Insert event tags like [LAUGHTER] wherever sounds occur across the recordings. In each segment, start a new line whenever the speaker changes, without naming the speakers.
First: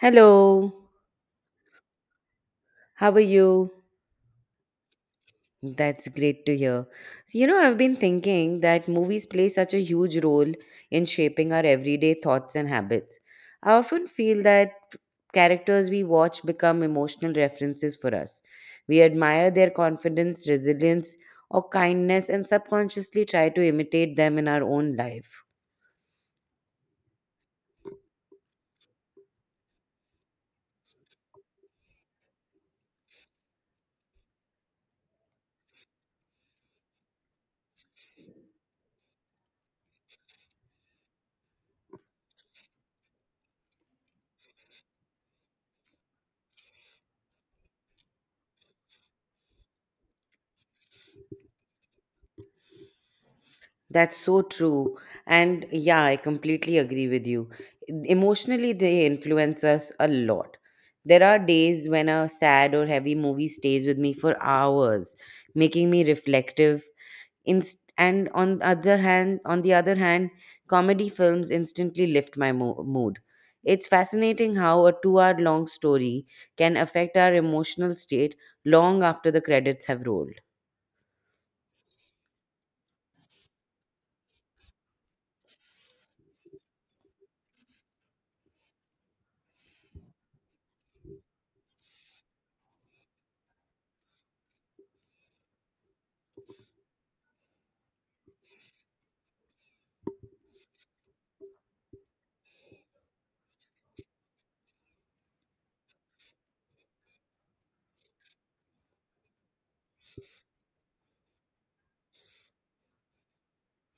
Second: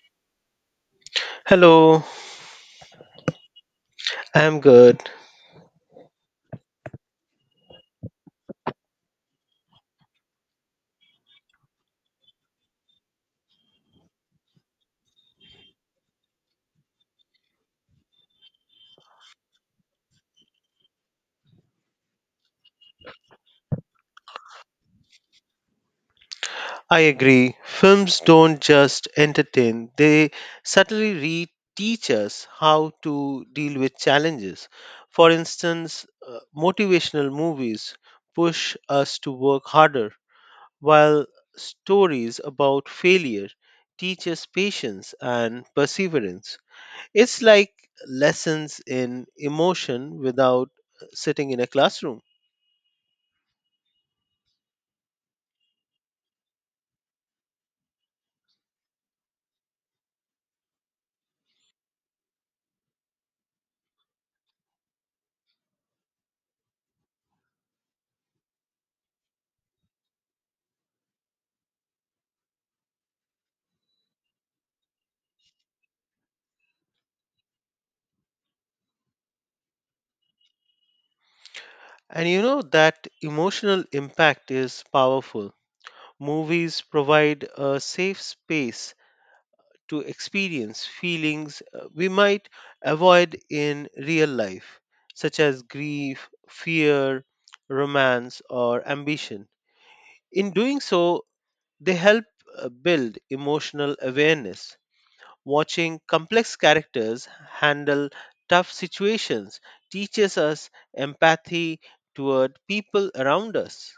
Hello,
Hello,
how are you?
I'm good.
That's great to hear. So, I've been thinking that movies play such a huge role in shaping our everyday thoughts and habits. I often feel that characters we watch become emotional references for us. We admire their confidence, resilience, or kindness and subconsciously try to imitate them in our own life.
I agree. Films don't just entertain, they subtly teach us how to deal with challenges. For instance, motivational movies push us to work harder, while stories about failure teach us patience and perseverance. It's like lessons in emotion without sitting in a classroom.
That's so true. And yeah, I completely agree with you. Emotionally, they influence us a lot. There are days when a sad or heavy movie stays with me for hours, making me reflective. And on the other hand, comedy films instantly lift my mood. It's fascinating how a two-hour long story can affect our emotional state long after the credits have rolled.
And you know that emotional impact is powerful. Movies provide a safe space to experience feelings we might avoid in real life, such as grief, fear, romance, or ambition. In doing so, they help build emotional awareness. Watching complex characters handle tough situations teaches us empathy toward people around us.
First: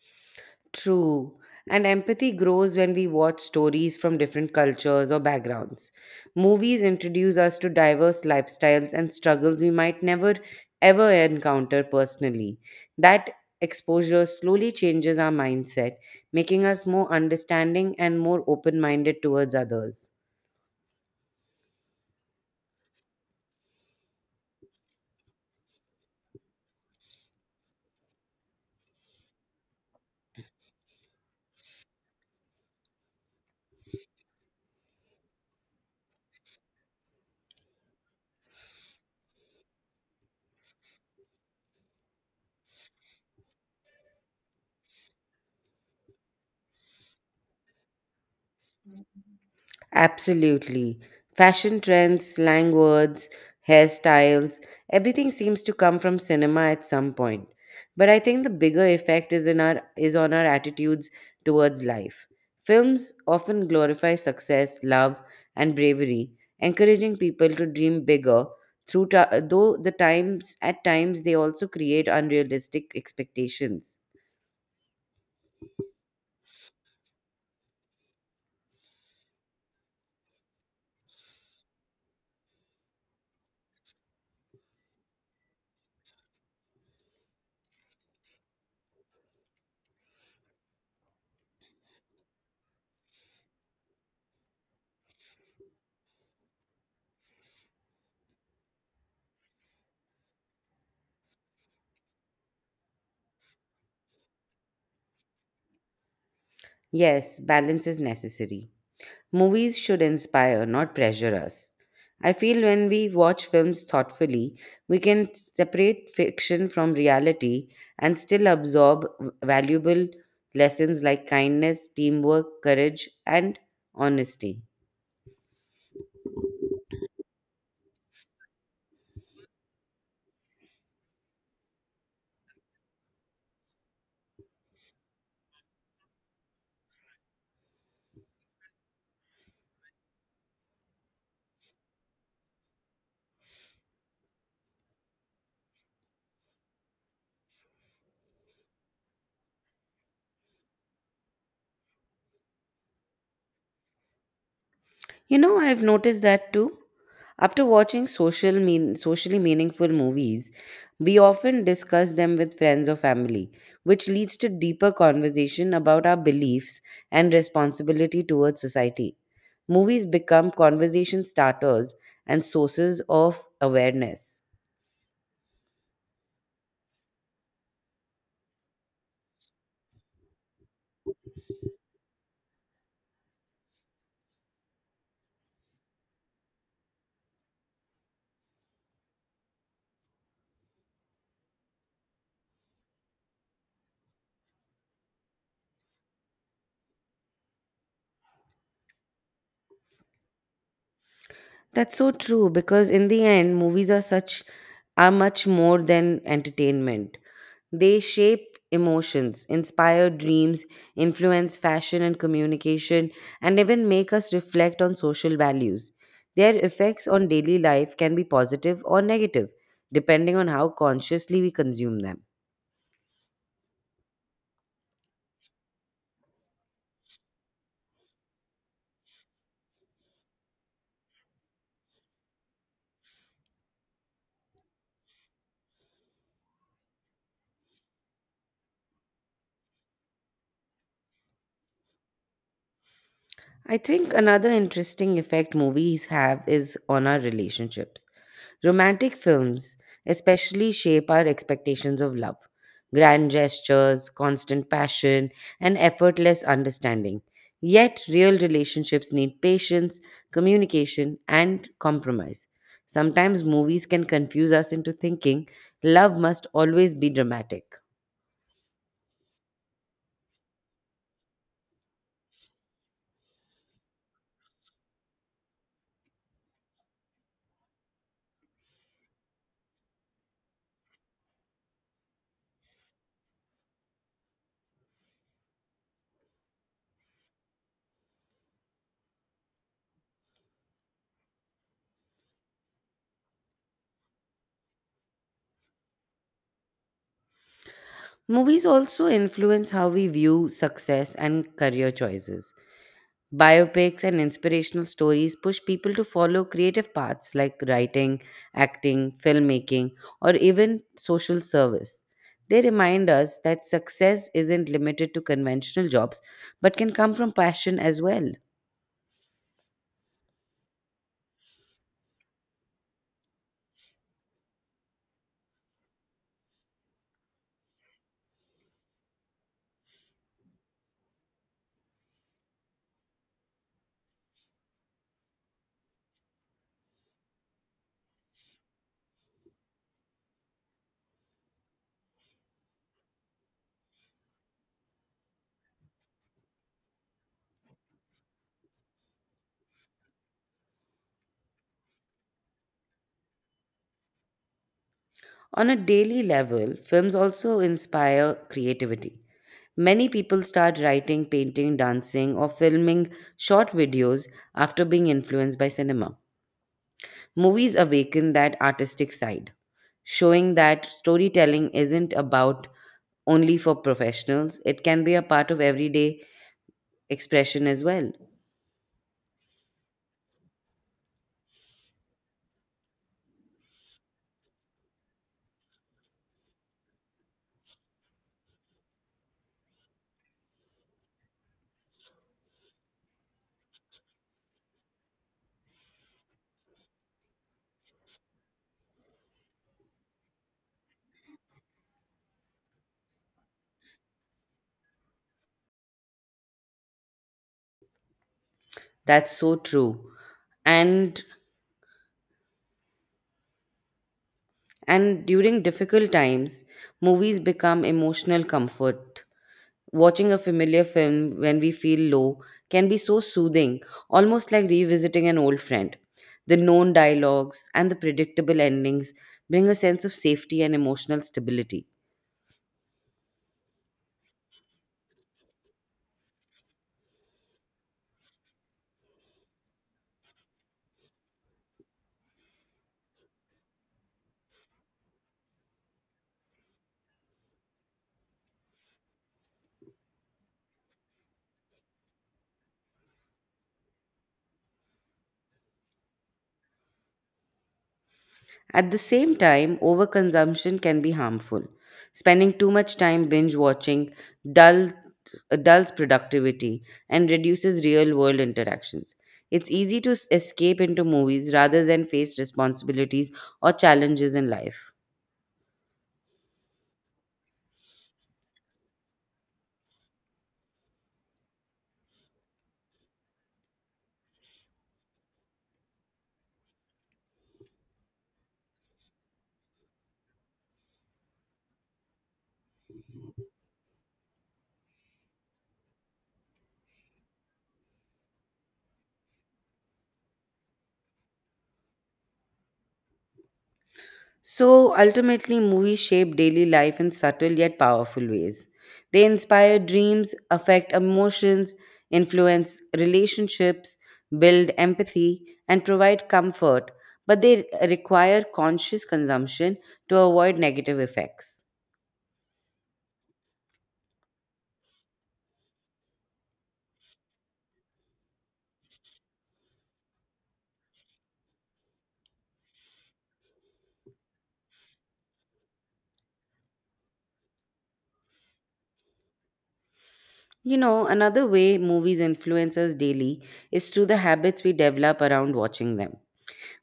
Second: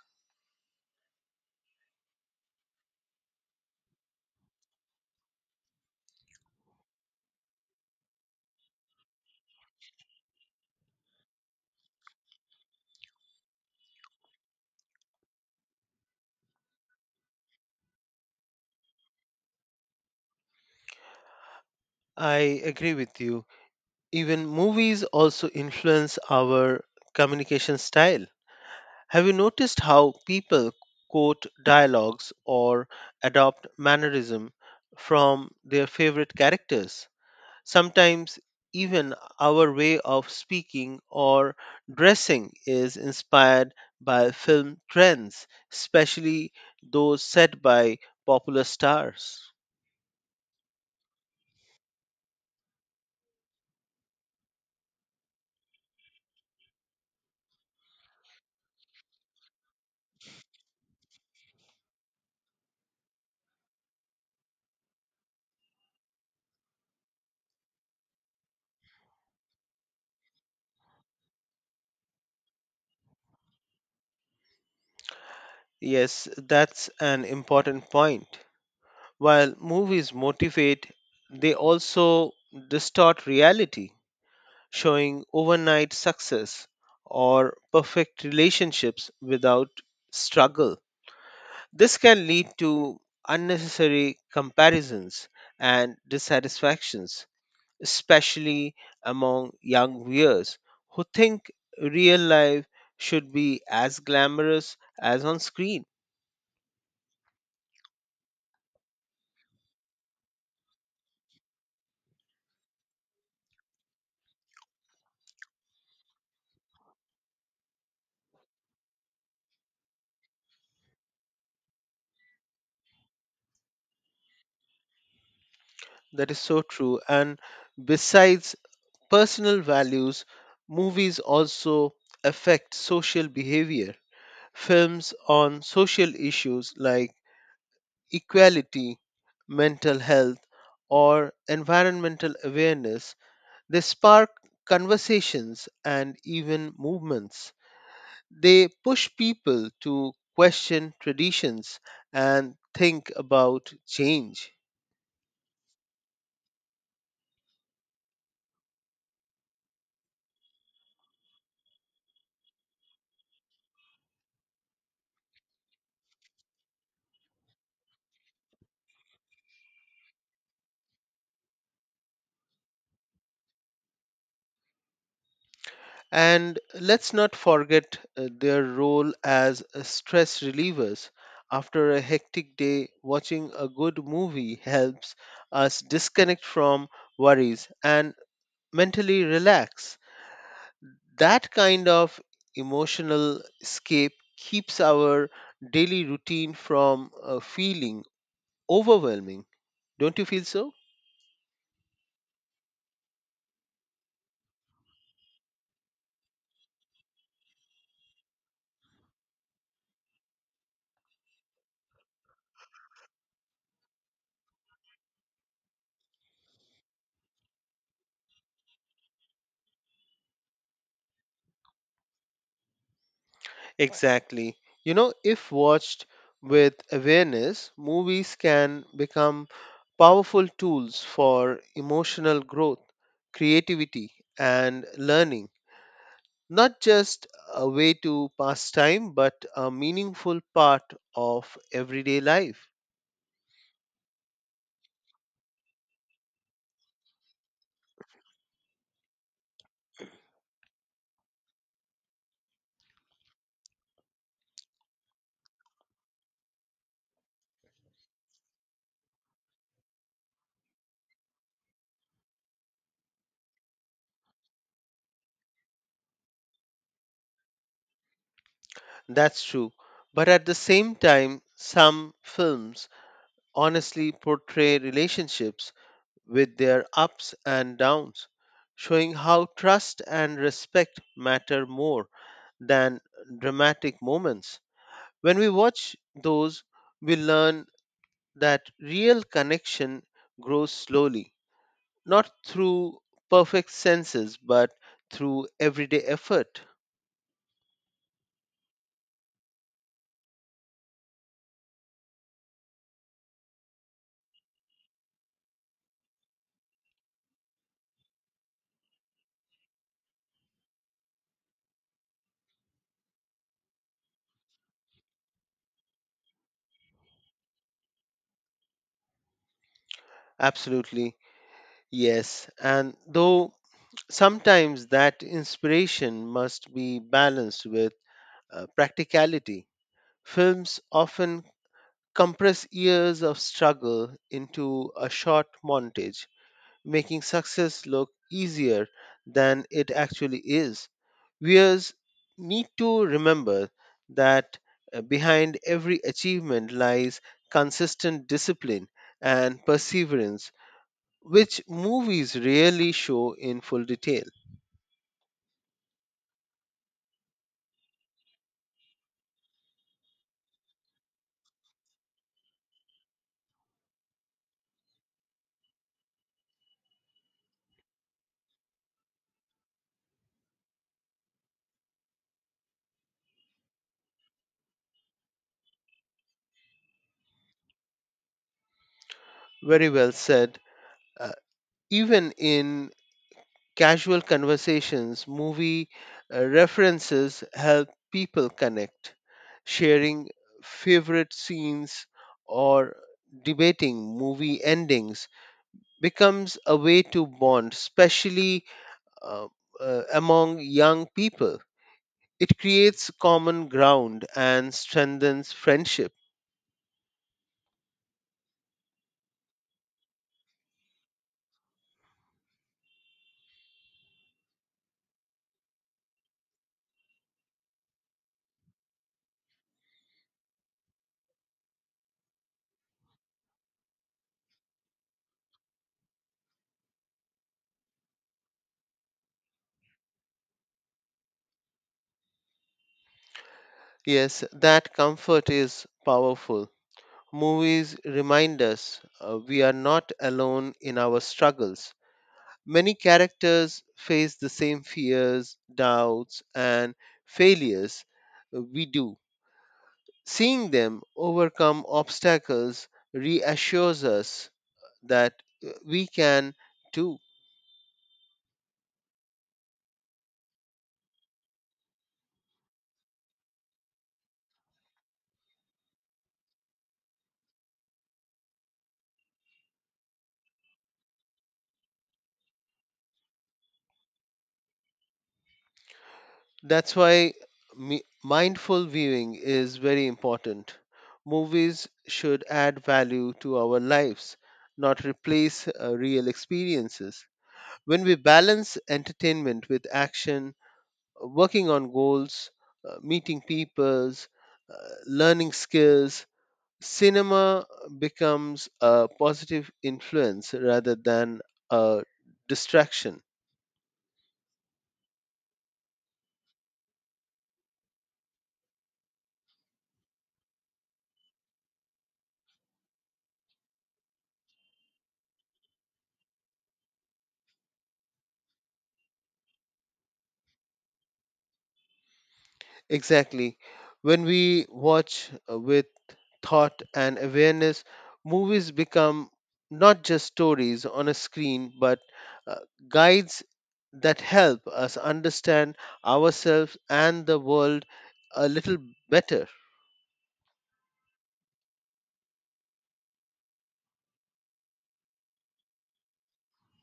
True. And empathy grows when we watch stories from different cultures or backgrounds. Movies introduce us to diverse lifestyles and struggles we might never ever encounter personally. That exposure slowly changes our mindset, making us more understanding and more open minded towards others.
I agree with you. Even movies also influence our communication style. Have you noticed how people quote dialogues or adopt mannerism from their favorite characters? Sometimes even our way of speaking or dressing is inspired by film trends, especially those set by popular stars.
Absolutely. Fashion trends, slang words, hairstyles, everything seems to come from cinema at some point. But I think the bigger effect is on our attitudes towards life. Films often glorify success, love, and bravery, encouraging people to dream bigger. Though the times at times they also create unrealistic expectations.
Yes, that's an important point. While movies motivate, they also distort reality, showing overnight success or perfect relationships without struggle. This can lead to unnecessary comparisons and dissatisfactions, especially among young viewers who think real life should be as glamorous as on screen.
Yes, balance is necessary. Movies should inspire, not pressure us. I feel when we watch films thoughtfully, we can separate fiction from reality and still absorb valuable lessons like kindness, teamwork, courage, and honesty.
That is so true. And besides personal values, movies also affect social behavior. Films on social issues like equality, mental health, or environmental awareness, they spark conversations and even movements. They push people to question traditions and think about change.
I've noticed that too. After watching socially meaningful movies, we often discuss them with friends or family, which leads to deeper conversation about our beliefs and responsibility towards society. Movies become conversation starters and sources of awareness.
And let's not forget their role as stress relievers. After a hectic day, watching a good movie helps us disconnect from worries and mentally relax. That kind of emotional escape keeps our daily routine from feeling overwhelming. Don't you feel so?
That's so true because in the end, movies are much more than entertainment. They shape emotions, inspire dreams, influence fashion and communication, and even make us reflect on social values. Their effects on daily life can be positive or negative, depending on how consciously we consume them.
Exactly. You know, if watched with awareness, movies can become powerful tools for emotional growth, creativity, and learning. Not just a way to pass time, but a meaningful part of everyday life.
I think another interesting effect movies have is on our relationships. Romantic films especially shape our expectations of love, grand gestures, constant passion, and effortless understanding. Yet, real relationships need patience, communication, and compromise. Sometimes movies can confuse us into thinking love must always be dramatic.
That's true. But at the same time, some films honestly portray relationships with their ups and downs, showing how trust and respect matter more than dramatic moments. When we watch those, we learn that real connection grows slowly, not through perfect senses, but through everyday effort.
Movies also influence how we view success and career choices. Biopics and inspirational stories push people to follow creative paths like writing, acting, filmmaking, or even social service. They remind us that success isn't limited to conventional jobs, but can come from passion as well.
Absolutely, yes. And though sometimes that inspiration must be balanced with practicality, films often compress years of struggle into a short montage, making success look easier than it actually is. Viewers need to remember that behind every achievement lies consistent discipline and perseverance, which movies rarely show in full detail.
On a daily level, films also inspire creativity. Many people start writing, painting, dancing, or filming short videos after being influenced by cinema. Movies awaken that artistic side showing that storytelling isn't about only for professionals, it can be a part of everyday expression as well.
Very well said. Uh, Even in casual conversations, movie references help people connect, sharing favorite scenes or debating movie endings becomes a way to bond, especially uh, among young people. It creates common ground and strengthens friendship.
That's so true. And during difficult times, movies become emotional comfort. Watching a familiar film when we feel low can be so soothing, almost like revisiting an old friend. The known dialogues and the predictable endings bring a sense of safety and emotional stability.
Yes, that comfort is powerful. Movies remind us we are not alone in our struggles. Many characters face the same fears, doubts, and failures we do. Seeing them overcome obstacles reassures us that we can too.
At the same time, overconsumption can be harmful. Spending too much time binge watching dull, dulls productivity and reduces real world interactions. It's easy to escape into movies rather than face responsibilities or challenges in life.
That's why mindful viewing is very important. Movies should add value to our lives, not replace real experiences. When we balance entertainment with action, working on goals, meeting peoples, uh, learning skills, cinema becomes a positive influence rather than a distraction.
So ultimately, movies shape daily life in subtle yet powerful ways. They inspire dreams, affect emotions, influence relationships, build empathy, and provide comfort, but they require conscious consumption to avoid negative effects.
Exactly. When we watch with thought and awareness, movies become not just stories on a screen, but uh, guides that help us understand ourselves and the world a little better.
Another way movies influence us daily is through the habits we develop around watching them.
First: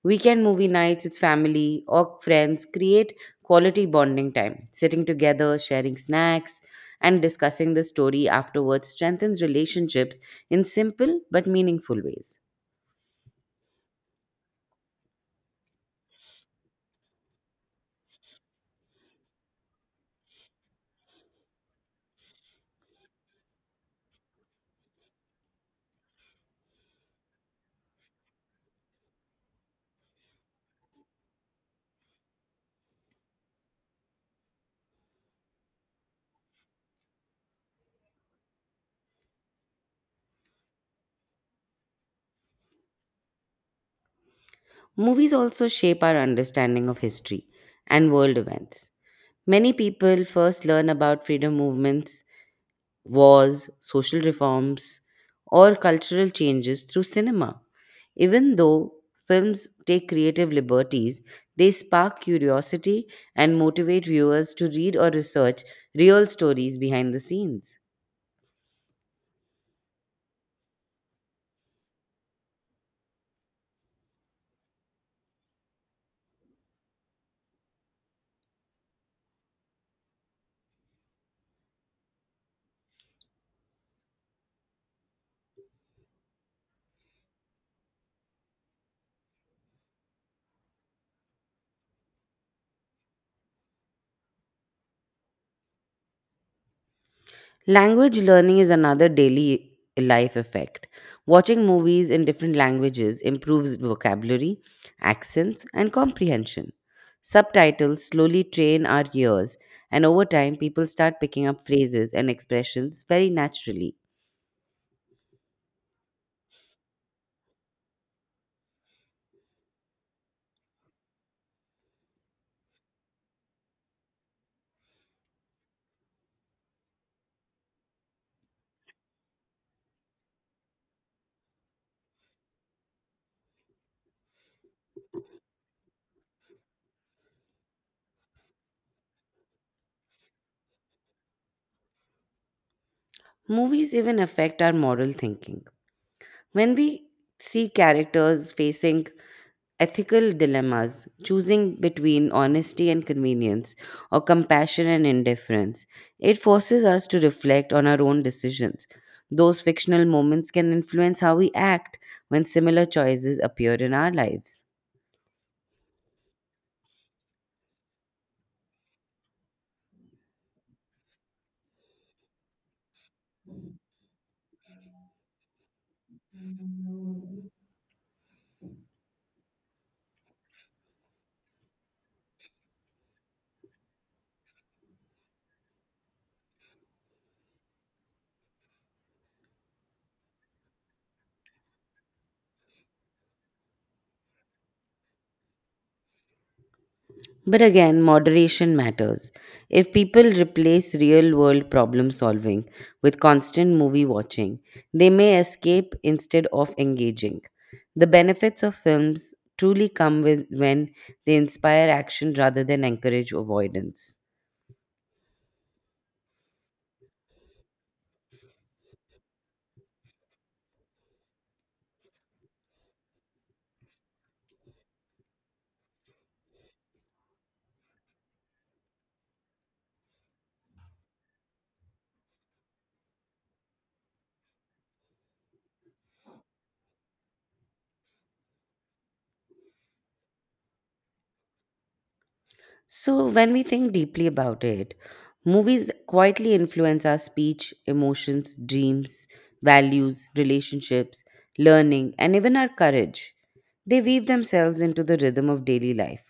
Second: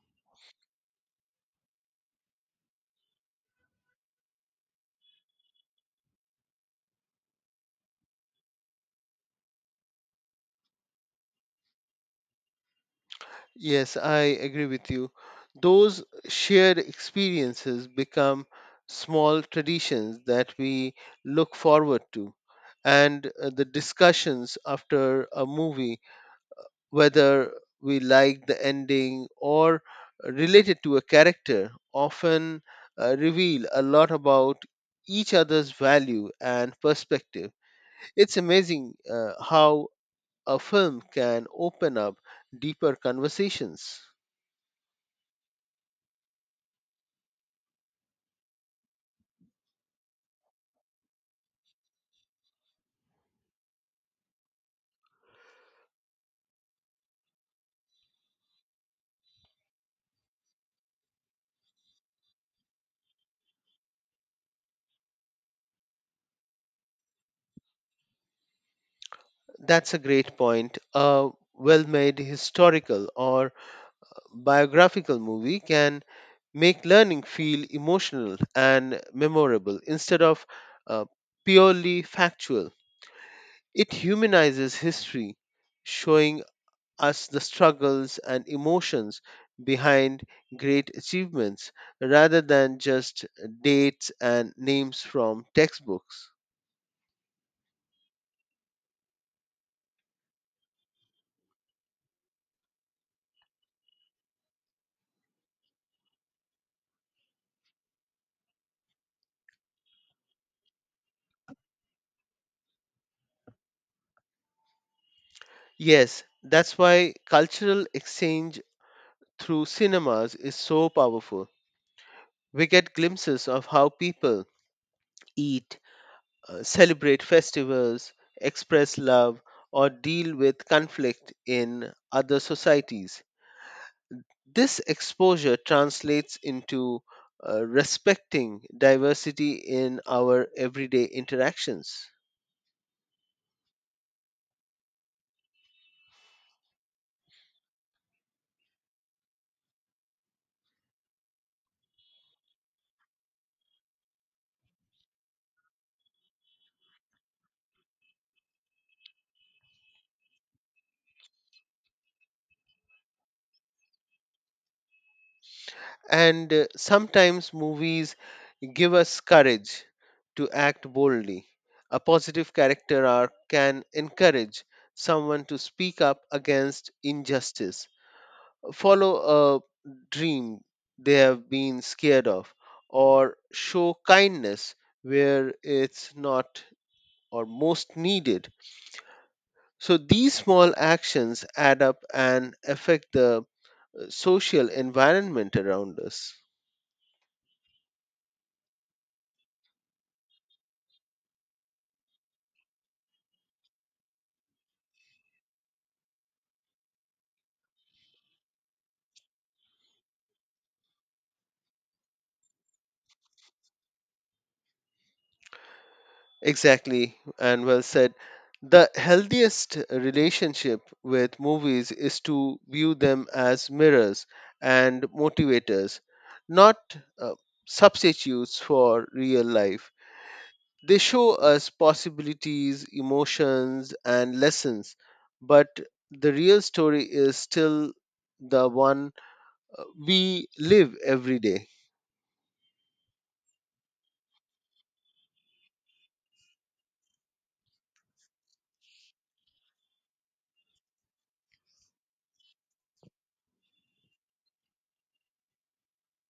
Weekend movie nights with family or friends create quality bonding time. Sitting together, sharing snacks, and discussing the story afterwards strengthens relationships in simple but meaningful ways.
Yes, I agree with you. Those shared experiences become small traditions that we look forward to. And the discussions after a movie whether we like the ending or related to a character, often reveal a lot about each other's value and perspective. It's amazing how a film can open up deeper conversations.
Movies also shape our understanding of history and world events. Many people first learn about freedom movements, wars, social reforms, or cultural changes through cinema. Even though films take creative liberties, they spark curiosity and motivate viewers to read or research real stories behind the scenes.
That's a great point. A well made historical or biographical movie can make learning feel emotional and memorable instead of uh, purely factual. It humanizes history, showing us the struggles and emotions behind great achievements rather than just dates and names from textbooks.
Language learning is another daily life effect. Watching movies in different languages improves vocabulary, accents, and comprehension. Subtitles slowly train our ears, and over time, people start picking up phrases and expressions very naturally.
Yes, that's why cultural exchange through cinemas is so powerful. We get glimpses of how people eat, celebrate festivals, express love, or deal with conflict in other societies. This exposure translates into respecting diversity in our everyday interactions.
Movies even affect our moral thinking. When we see characters facing ethical dilemmas, choosing between honesty and convenience or compassion and indifference, it forces us to reflect on our own decisions. Those fictional moments can influence how we act when similar choices appear in our lives.
And sometimes movies give us courage to act boldly. A positive character arc can encourage someone to speak up against injustice, follow a dream they have been scared of, or show kindness where it's not or most needed. So these small actions add up and affect the social environment around us.
But again, moderation matters. If people replace real world problem solving with constant movie watching, they may escape instead of engaging. The benefits of films truly come with when they inspire action rather than encourage avoidance.
Exactly, and well said. The healthiest relationship with movies is to view them as mirrors and motivators, not uh, substitutes for real life. They show us possibilities, emotions, and lessons, but the real story is still the one we live every day.
So, when we think deeply about it, movies quietly influence our speech, emotions, dreams, values, relationships, learning, and even our courage. They weave themselves into the rhythm of daily life,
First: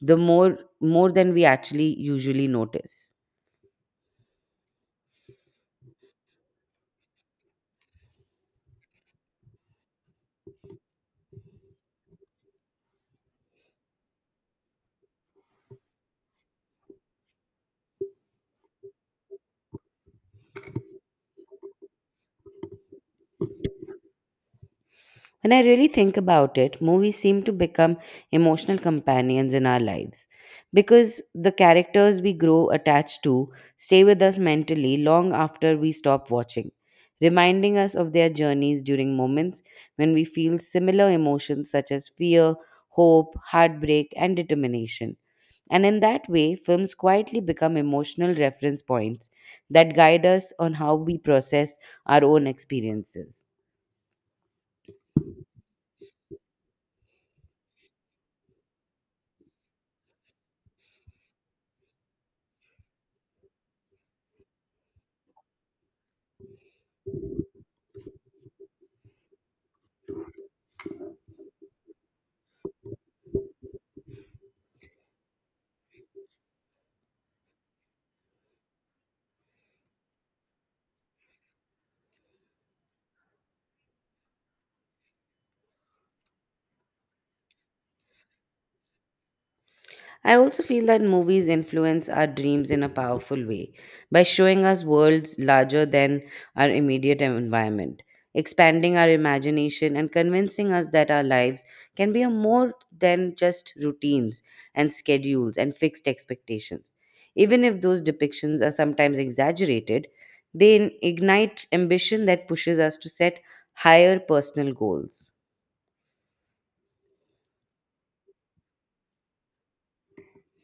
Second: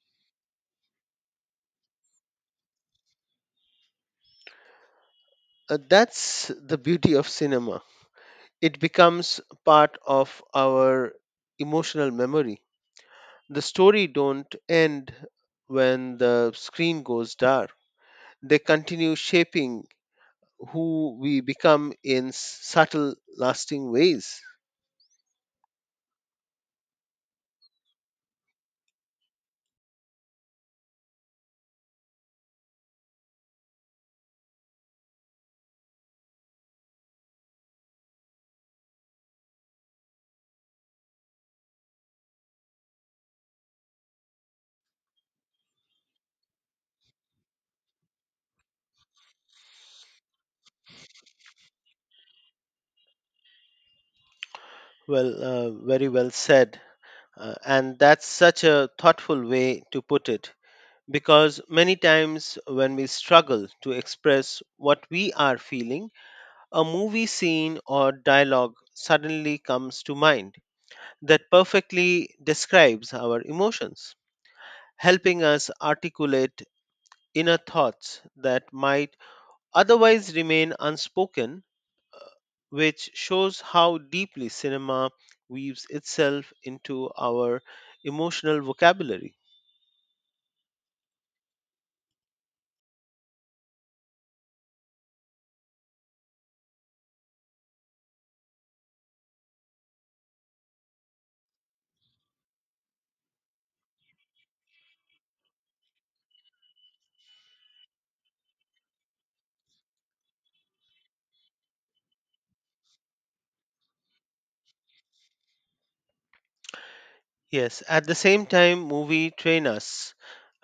the more more than we actually usually notice.
That's the beauty of cinema. It becomes part of our emotional memory. The story don't end when the screen goes dark. They continue shaping who we become in subtle, lasting ways.
When I really think about it, movies seem to become emotional companions in our lives because the characters we grow attached to stay with us mentally long after we stop watching, reminding us of their journeys during moments when we feel similar emotions such as fear, hope, heartbreak, and determination. And in that way, films quietly become emotional reference points that guide us on how we process our own experiences.
Well, very well said. And that's such a thoughtful way to put it because many times when we struggle to express what we are feeling, a movie scene or dialogue suddenly comes to mind that perfectly describes our emotions, helping us articulate inner thoughts that might otherwise remain unspoken, which shows how deeply cinema weaves itself into our emotional vocabulary.
I also feel that movies influence our dreams in a powerful way by showing us worlds larger than our immediate environment, expanding our imagination, and convincing us that our lives can be a more than just routines and schedules and fixed expectations. Even if those depictions are sometimes exaggerated, they ignite ambition that pushes us to set higher personal goals.
Yes, at the same time, movie train us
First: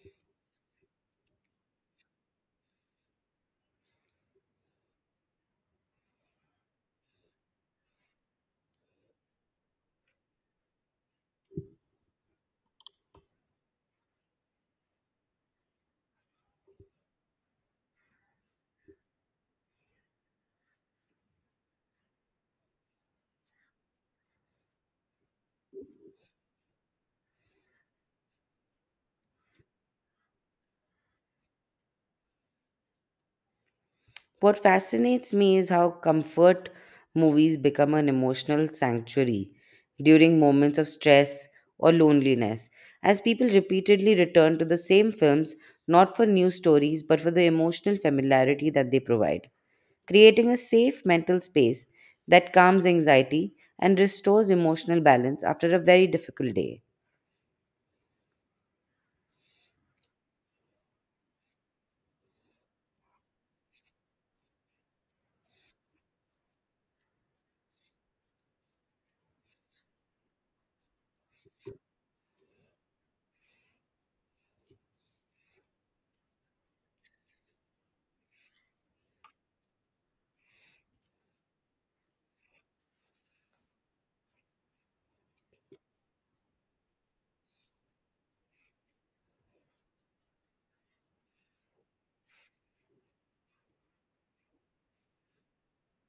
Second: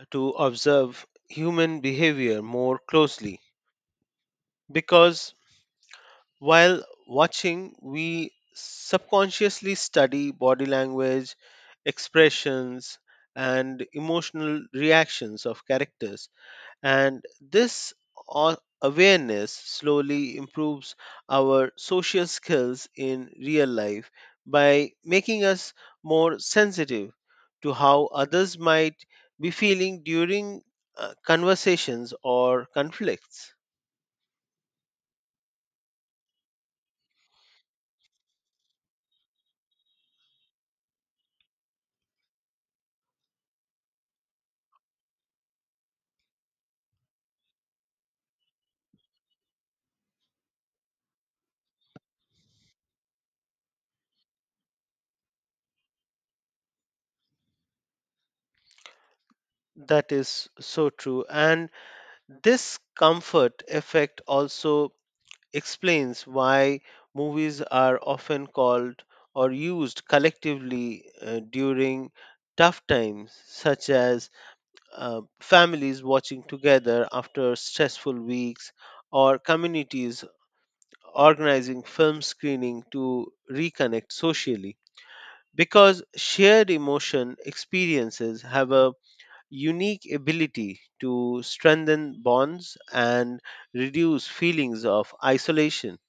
to observe human behavior more closely because while watching, we subconsciously study body language, expressions, and emotional reactions of characters. And this awareness slowly improves our social skills in real life by making us more sensitive to how others might be feeling during conversations or conflicts.
What fascinates me is how comfort movies become an emotional sanctuary during moments of stress or loneliness, as people repeatedly return to the same films not for new stories but for the emotional familiarity that they provide, creating a safe mental space that calms anxiety and restores emotional balance after a very difficult day.
That is so true. And this comfort effect also explains why movies are often called or used collectively during tough times, such as families watching together after stressful weeks or communities organizing film screening to reconnect socially. Because shared emotion experiences have a unique ability to strengthen bonds and reduce feelings of isolation.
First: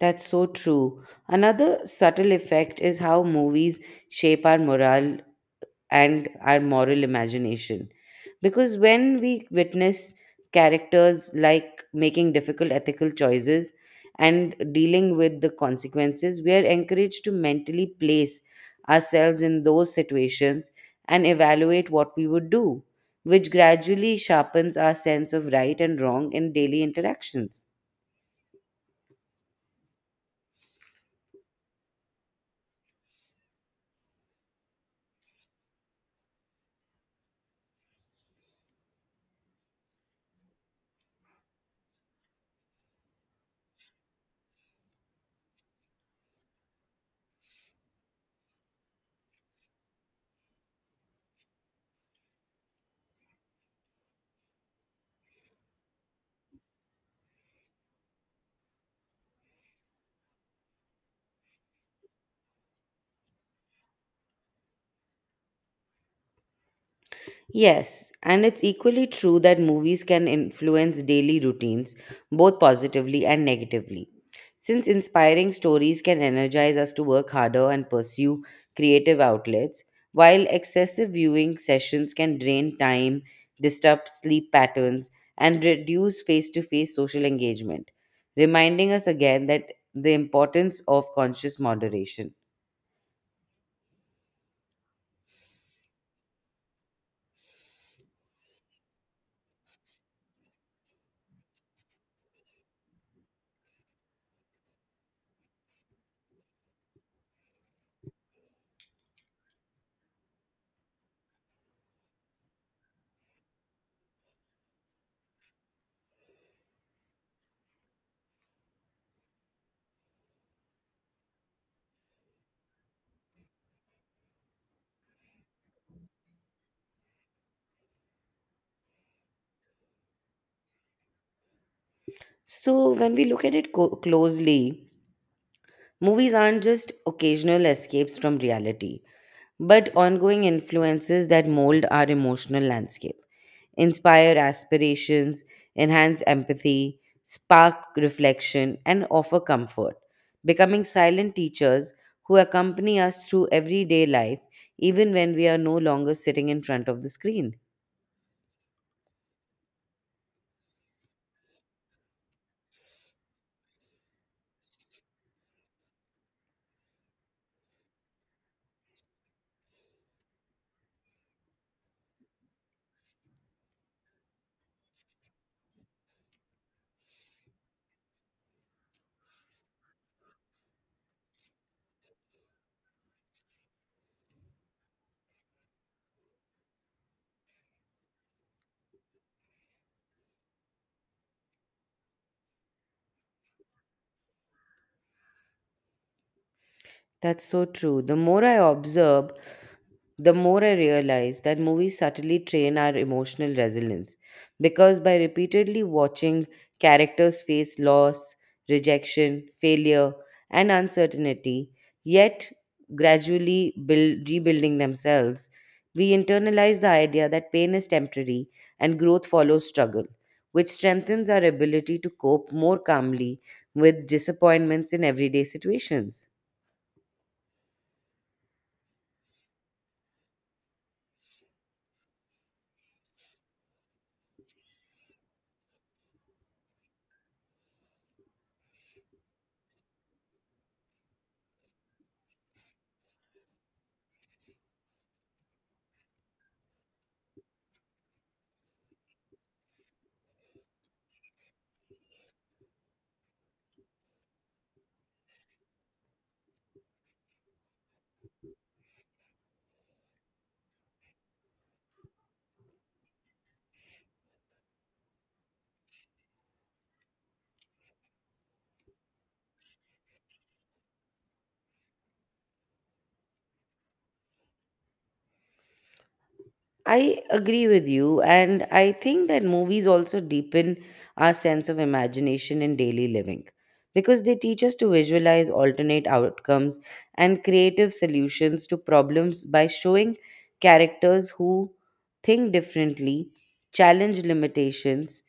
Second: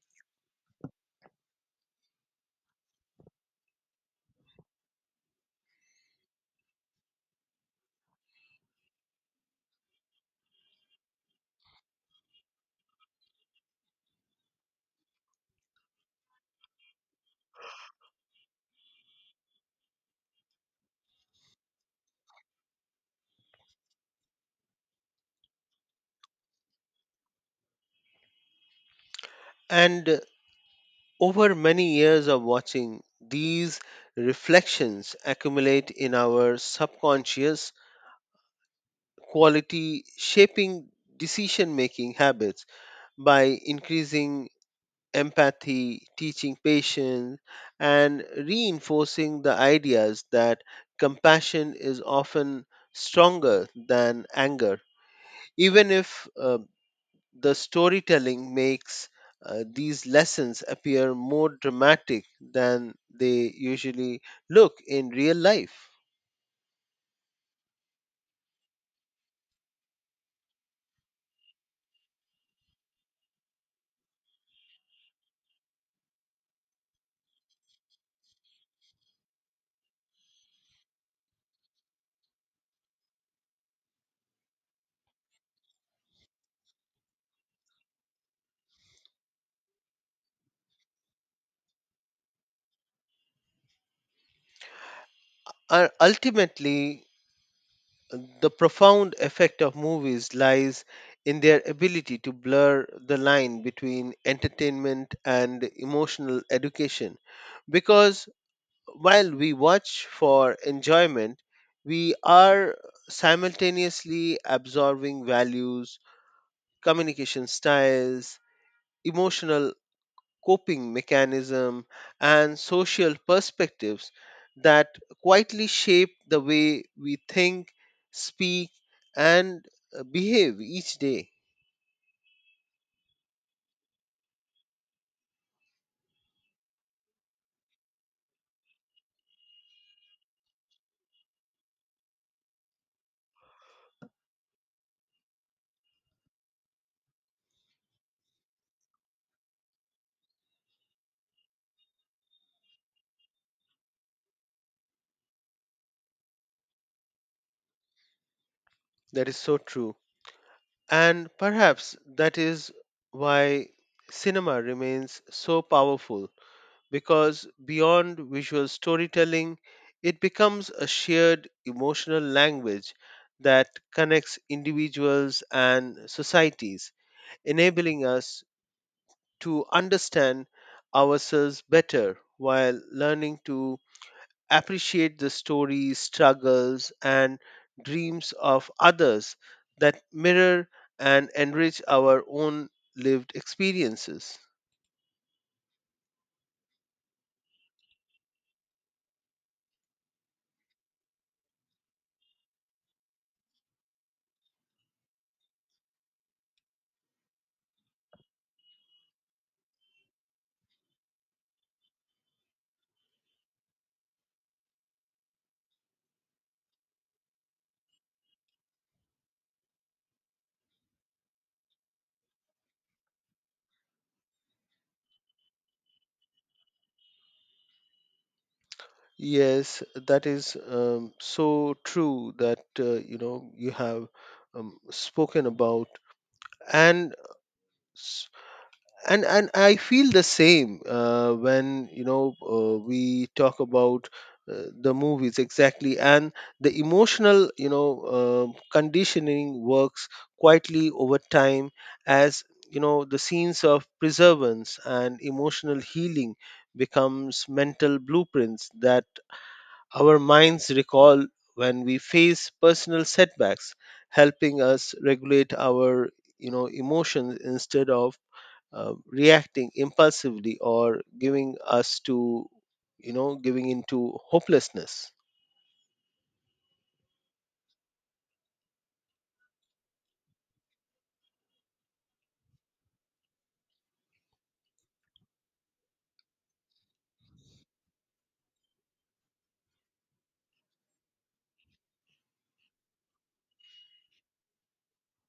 That's so true. Another subtle effect is how movies shape our moral imagination. Because when we witness characters like making difficult ethical choices and dealing with the consequences, we are encouraged to mentally place ourselves in those situations and evaluate what we would do, which gradually sharpens our sense of right and wrong in daily interactions.
And over many years of watching, these reflections accumulate in our subconscious quality, shaping decision making habits by increasing empathy, teaching patience, and reinforcing the ideas that compassion is often stronger than anger even if the storytelling makes these lessons appear more dramatic than they usually look in real life.
Yes, and it's equally true that movies can influence daily routines both positively and negatively since inspiring stories can energize us to work harder and pursue creative outlets, while excessive viewing sessions can drain time, disrupt sleep patterns, and reduce face to face social engagement, reminding us again that the importance of conscious moderation.
And ultimately, the profound effect of movies lies in their ability to blur the line between entertainment and emotional education. Because while we watch for enjoyment, we are simultaneously absorbing values, communication styles, emotional coping mechanism, and social perspectives that quietly shape the way we think, speak, and behave each day.
So, when we look at it closely, movies aren't just occasional escapes from reality, but ongoing influences that mold our emotional landscape, inspire aspirations, enhance empathy, spark reflection, and offer comfort, becoming silent teachers who accompany us through everyday life, even when we are no longer sitting in front of the screen.
That is so true. And perhaps that is why cinema remains so powerful because beyond visual storytelling, it becomes a shared emotional language that connects individuals and societies, enabling us to understand ourselves better while learning to appreciate the stories, struggles, and dreams of others that mirror and enrich our own lived experiences.
That's so true. The more I observe, the more I realize that movies subtly train our emotional resilience because by repeatedly watching characters face loss, rejection, failure, and uncertainty, yet rebuilding themselves, we internalize the idea that pain is temporary and growth follows struggle, which strengthens our ability to cope more calmly with disappointments in everyday situations.
Yes, that is so true that you know you have spoken about, and s- and I feel the same when we talk about the movies exactly, and the emotional conditioning works quietly over time as the scenes of preservance and emotional healing becomes mental blueprints that our minds recall when we face personal setbacks, helping us regulate our emotions instead of reacting impulsively or giving us to giving into hopelessness.
I agree with you, and I think that movies also deepen our sense of imagination in daily living because they teach us to visualize alternate outcomes and creative solutions to problems by showing characters who think differently, challenge limitations,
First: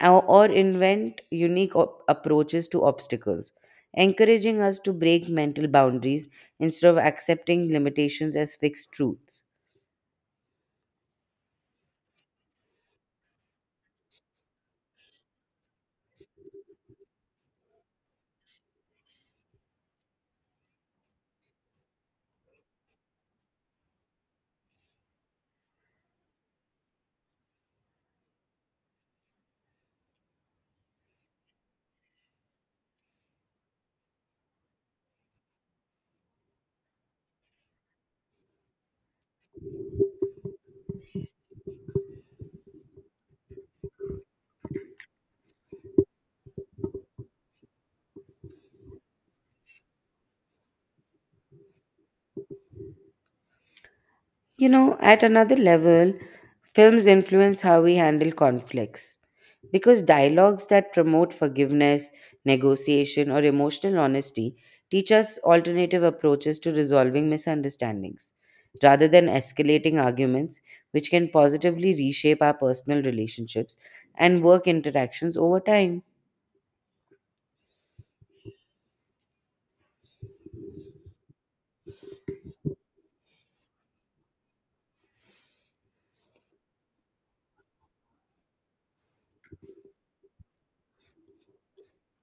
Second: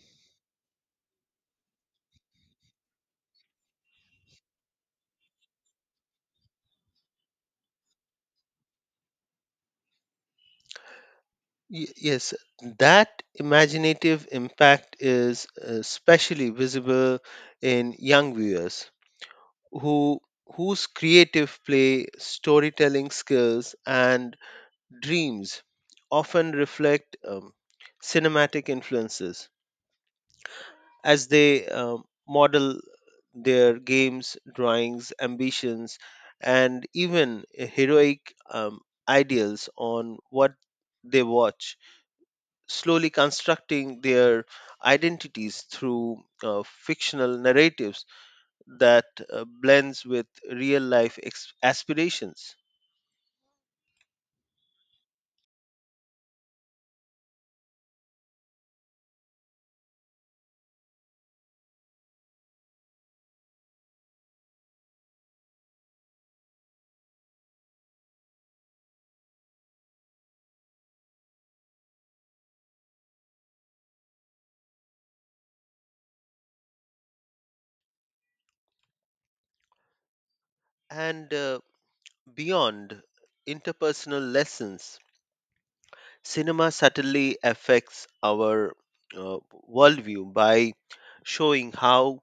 or invent approaches to obstacles, encouraging us to break mental boundaries instead of accepting limitations as fixed truths.
Yes, that imaginative impact is especially visible in young viewers who whose creative play, storytelling skills, and dreams often reflect cinematic influences as they model their games, drawings, ambitions, and even heroic ideals on what they watch, slowly constructing their identities through fictional narratives that blends with real life aspirations.
You know, at another level, films influence how we handle conflicts. Because dialogues that promote forgiveness, negotiation, or emotional honesty teach us alternative approaches to resolving misunderstandings, rather than escalating arguments, which can positively reshape our personal relationships and work interactions over time.
And beyond interpersonal lessons cinema subtly affects our uh, worldview by showing how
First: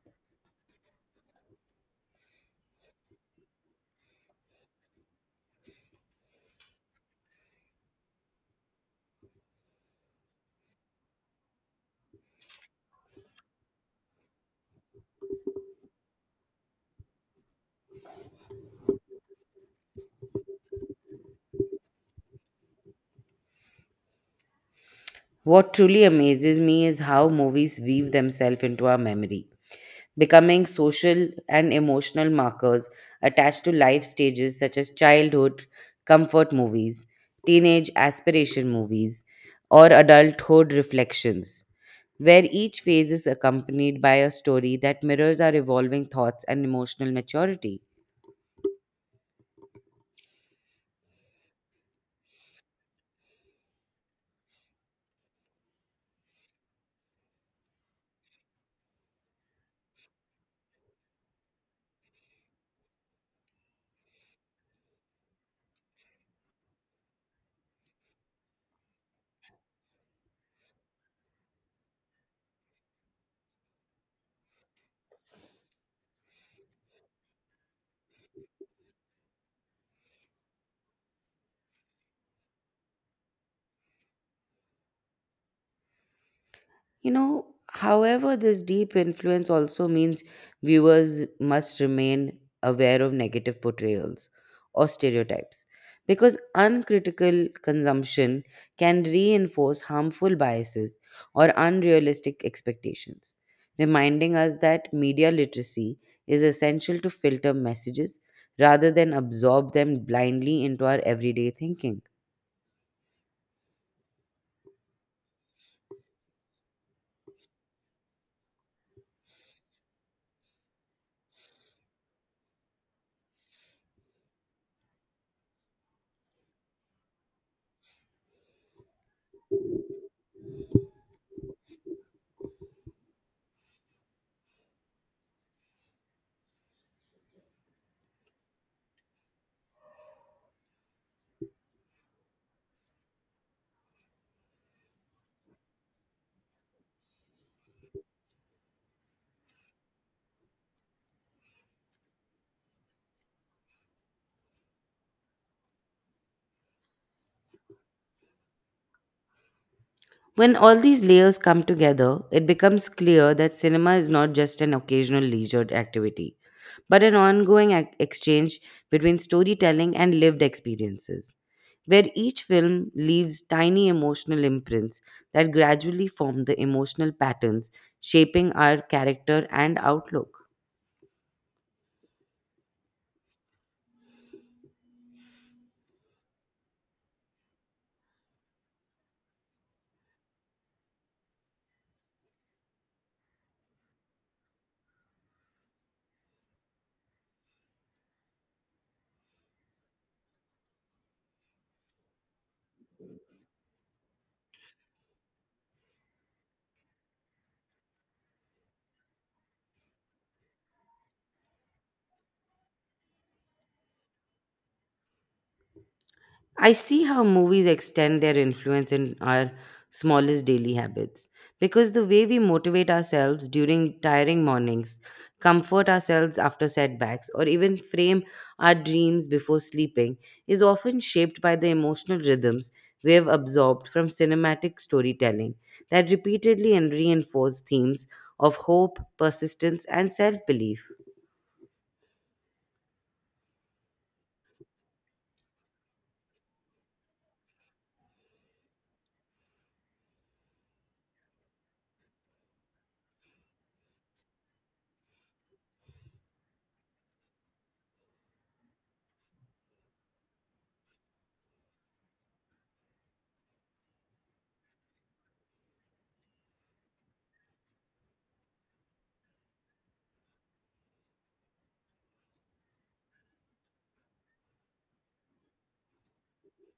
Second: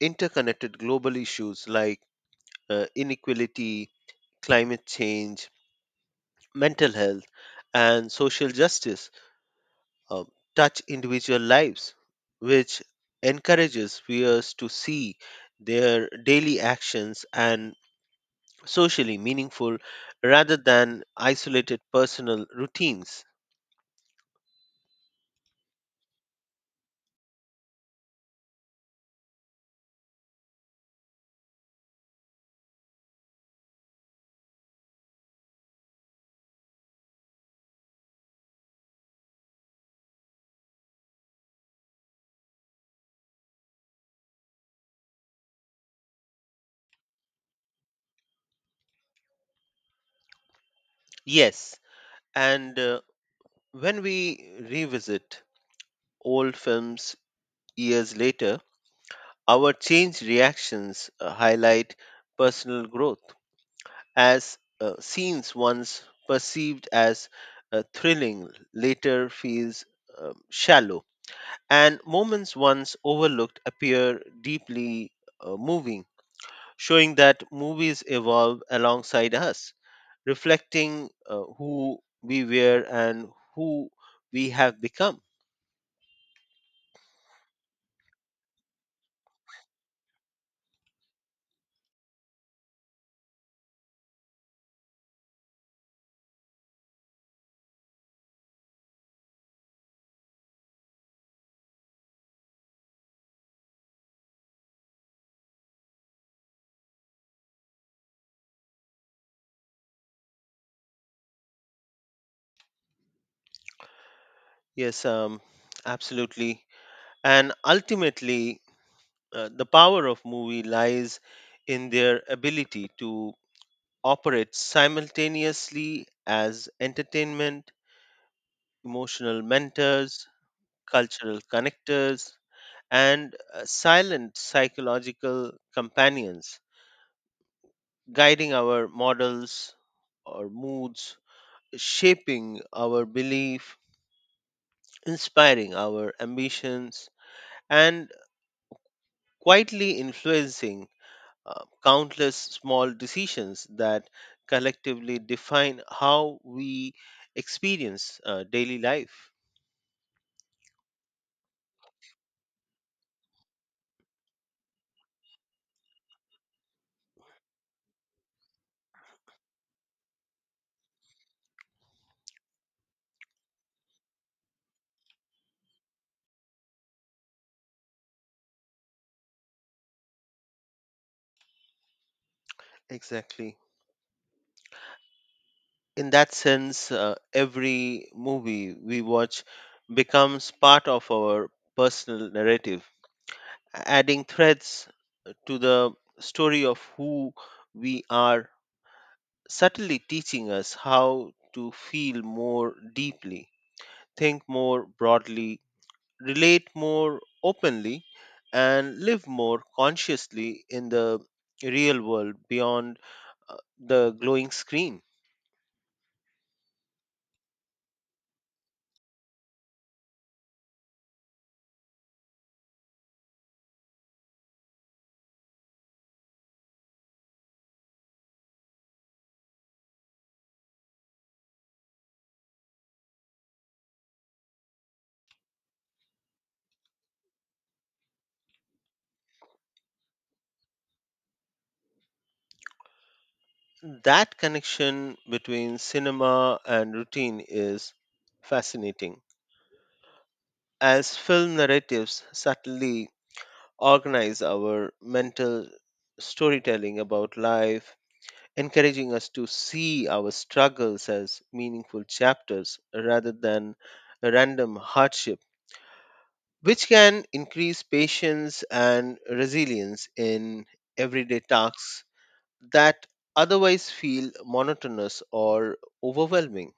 interconnected global issues like inequality, climate change, mental health, and social justice uh, touch individual lives, which encourages viewers to see their daily actions and socially meaningful rather than isolated personal routines.
What truly amazes me is how movies weave themselves into our memory becoming social and emotional markers attached to life stages such as childhood, comfort movies, teenage aspiration movies, or adulthood reflections, where each phase is accompanied by a story that mirrors our evolving thoughts and emotional maturity.
Yes, and when we revisit old films years later, our changed reactions highlight personal growth as scenes once perceived as thrilling later feels shallow and moments once overlooked appear deeply moving showing that movies evolve alongside us reflecting who we were and who we have become.
You know, however, this deep influence also means viewers must remain aware of negative portrayals or stereotypes because uncritical consumption can reinforce harmful biases or unrealistic expectations, reminding us that media literacy is essential to filter messages rather than absorb them blindly into our everyday thinking.
Yes, absolutely. And ultimately, the power of movie lies in their ability to operate simultaneously as entertainment, emotional mentors, cultural connectors, and silent psychological companions, guiding our models or moods, shaping our belief, inspiring our ambitions, and quietly influencing countless small decisions that collectively define how we experience daily life.
When all these layers come together, it becomes clear that cinema is not just an occasional leisure activity, but an ongoing exchange between storytelling and lived experiences, where each film leaves tiny emotional imprints that gradually form the emotional patterns shaping our character and outlook.
Exactly. In that sense, every movie we watch becomes part of our personal narrative, adding threads to the story of who we are, subtly teaching us how to feel more deeply, think more broadly, relate more openly and live more consciously in the real world beyond the glowing screen.
I see how movies extend their influence in our smallest daily habits because the way we motivate ourselves during tiring mornings, comfort ourselves after setbacks, or even frame our dreams before sleeping is often shaped by the emotional rhythms we have absorbed from cinematic storytelling that repeatedly and reinforce themes of hope, persistence, and self belief.
That connection between cinema and routine is fascinating, as film narratives subtly organize our mental storytelling about life, encouraging us to see our struggles as meaningful chapters rather than random hardships which can increase patience and resilience in everyday tasks that otherwise feel monotonous or overwhelming.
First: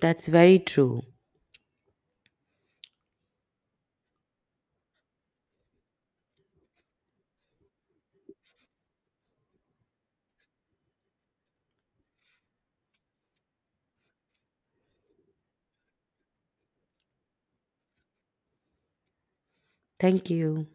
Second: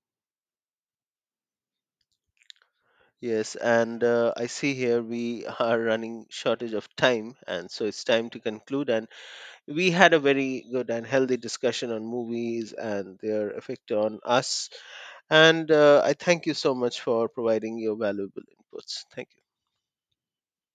That's very true.
Yes, and I see here we [LAUGHS] are running shortage of time, and so it's time to conclude. And we had a very good and healthy discussion on movies and their effect on us. And I thank you so much for providing your valuable inputs. Thank you.
Thank you.